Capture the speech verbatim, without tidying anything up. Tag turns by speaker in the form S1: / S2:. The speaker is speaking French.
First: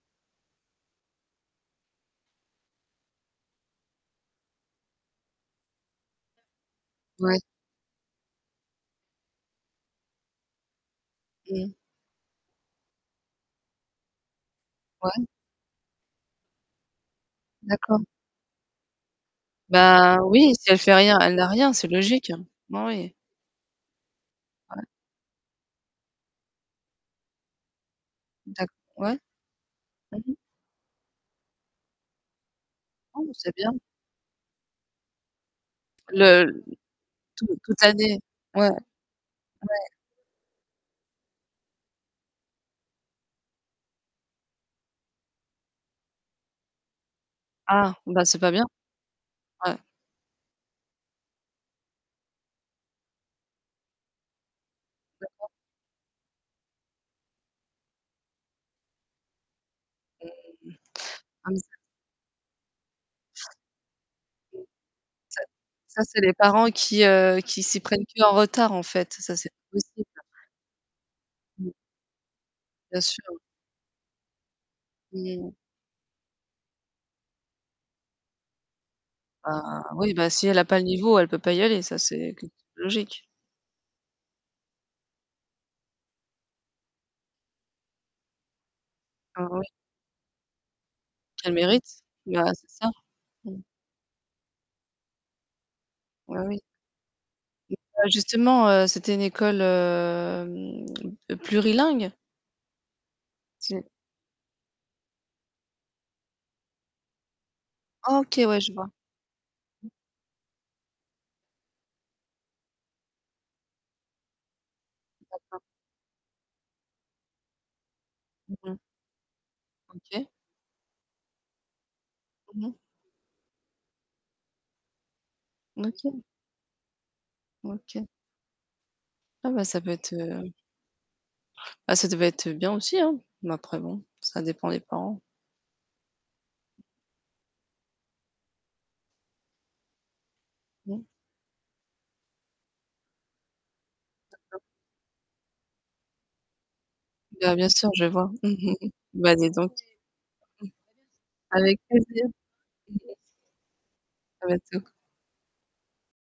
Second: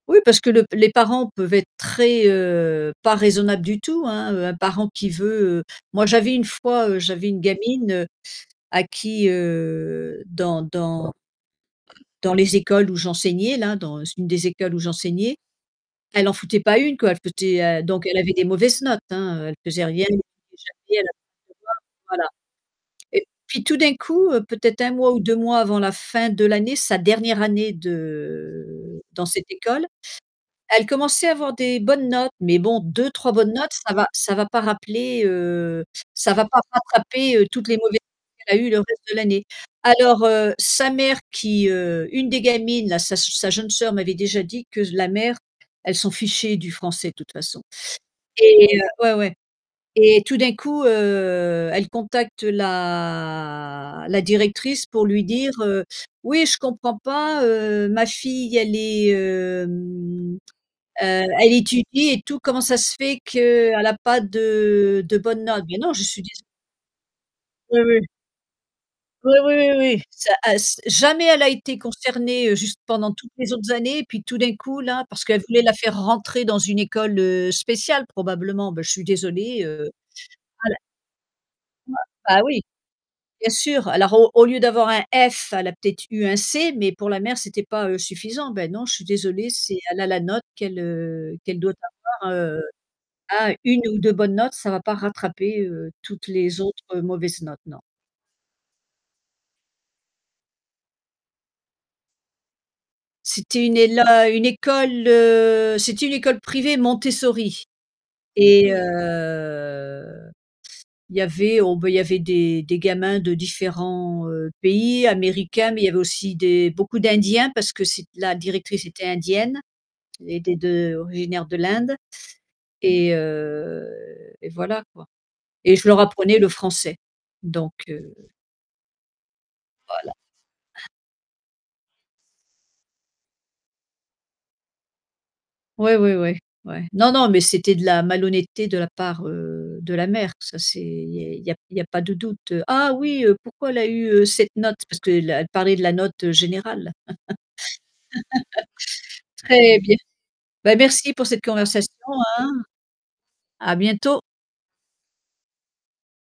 S1: Oui parce que le les parents peuvent être très, heu, pas raisonnables du tout, hein. Un parent qui veut moi j'avais une fois j'avais une
S2: Ouais.
S1: gamine à qui, heu dans dans
S2: Mmh.
S1: dans les écoles où j'enseignais là, dans une des écoles où
S2: Ouais.
S1: j'enseignais, elle en foutait pas une, quoi, elle foutait
S2: D'accord.
S1: donc elle avait des mauvaises notes, hein, elle faisait rien,
S2: Bah
S1: [unintelligible] jamais
S2: oui, si elle
S1: [unintelligible]
S2: fait
S1: pas de devoirs,
S2: rien, elle n'a rien, c'est
S1: voilà.
S2: logique, hein. Bah oui.
S1: Et puis tout d'un coup, heu, peut-être
S2: Ouais.
S1: un mois ou deux mois avant la fin de l'année, sa dernière année
S2: D'acc
S1: de
S2: ouais.
S1: dans cette école,
S2: Mmh mh.
S1: elle commençait à avoir des bonnes notes, mais bon
S2: Ah
S1: deux-trois
S2: mais
S1: bonnes
S2: c'est bien.
S1: notes, ça va ça va pas rappeler, heu, ça va pas
S2: Le
S1: rattraper, heu,
S2: tout
S1: toutes les
S2: toute
S1: mauvaises
S2: année,
S1: notes qu'elle a
S2: ouais.
S1: eues le
S2: Ouais.
S1: reste de l'année. Alors, heu, sa mère qui, heu une des gamines, là sa s sa jeune sœur m'avait déjà dit que s la mère, elle s'en fichait du français de toute façon.
S2: Ah bah c'est pas bien.
S1: Et ouais, ouais
S2: Ouais.
S1: et tout d'un coup, heu, elle contacte la la directrice pour lui
S2: D'accord.
S1: dire, heu: «Oui je comprends pas, heu, ma fille elle est, heu
S2: Mmh.
S1: mmh, heu,
S2: Ah
S1: elle
S2: mais c'est
S1: étudie et tout, comment ça se fait
S2: Mmh.
S1: qu'elle a pas
S2: Ça
S1: de de bonnes notes?» bien non,
S2: ça,
S1: je
S2: c'est
S1: suis
S2: les
S1: désol
S2: parents qui, heu, qui
S1: Oui,
S2: s'y
S1: oui.
S2: prennent plus en retard en fait,
S1: Oui,
S2: ça c'est
S1: oui, oui,
S2: pas
S1: oui,
S2: possible.
S1: ça, ass jamais elle a
S2: Mmh.
S1: été concernée juste
S2: Bien
S1: pendant toutes
S2: sûr.
S1: les autres années, puis tout d'un coup là, parce
S2: Mmh
S1: qu'elle
S2: mh.
S1: voulait la faire rentrer dans une école, heu, spéciale probablement, ben je suis désolée,
S2: Bah
S1: heu,
S2: oui, bah si elle a pas
S1: [unintelligible]
S2: le niveau, elle peut pas y aller,
S1: Bah
S2: ça c'est
S1: bah
S2: quelq
S1: oui.
S2: logique.
S1: Bien sûr. Alors au au lieu d'avoir un F, elle a peut-être eu un C, mais pour la mère, c'était pas, heu, suffisant. Ben non, suis désolée, c'est, elle a la note qu'elle, heu,
S2: Elle
S1: qu'elle doit
S2: mérite,
S1: avoir,
S2: bah
S1: heu,
S2: c'est ça.
S1: à
S2: Mmh.
S1: une ou deu bonnes notes, ça va pas rattraper, heu, toutes
S2: Bah
S1: les
S2: oui.
S1: autres mauvaises notes,
S2: Mmh,
S1: non.
S2: Bah, justement, heu, c'était une école, hem, plurilingue.
S1: C'était une
S2: C'est
S1: éla une école, heu, c'était une école privée Montessori
S2: OK, ouais, je
S1: et
S2: vois. Mmh.
S1: heu, il y avait, oh ben, il y avait des des gamins de différents, heu, pays.
S2: D'accord.
S1: Américains, mais il y avait aussi des beaucoup d'indiens parce que c'est la
S2: Mmh mh.
S1: directrice était indienne,
S2: OK.
S1: était de originaires de l'Inde
S2: Mmh mh.
S1: et heu et voilà, quoi. Et je leur
S2: OK.
S1: apprenais le français. Donc
S2: OK.
S1: heu
S2: Ah bah ça peut être,
S1: Voilà.
S2: heu Bah ça devait être bien aussi, hein. Mais après bon, ça dépend des parents.
S1: Ouais, ouais, ouais, ouais. Non non mais c'était de la malhonnêteté de la part, heu, de la mère, ça c'est
S2: Mmh.
S1: il y est il y a p il y a pas de doute. «Ah oui, heu, pourquoi elle a eu, heu, cette
S2: D'accord.
S1: note?» parce qu'elle parlait de la note générale.
S2: Bah bien sûr, je vois. Bah dis donc.
S1: Très bien. Ben merci pour cette
S2: Avec
S1: conversation,
S2: plaisir.
S1: hein.
S2: [unintelligible]
S1: À bientôt.
S2: À bientôt.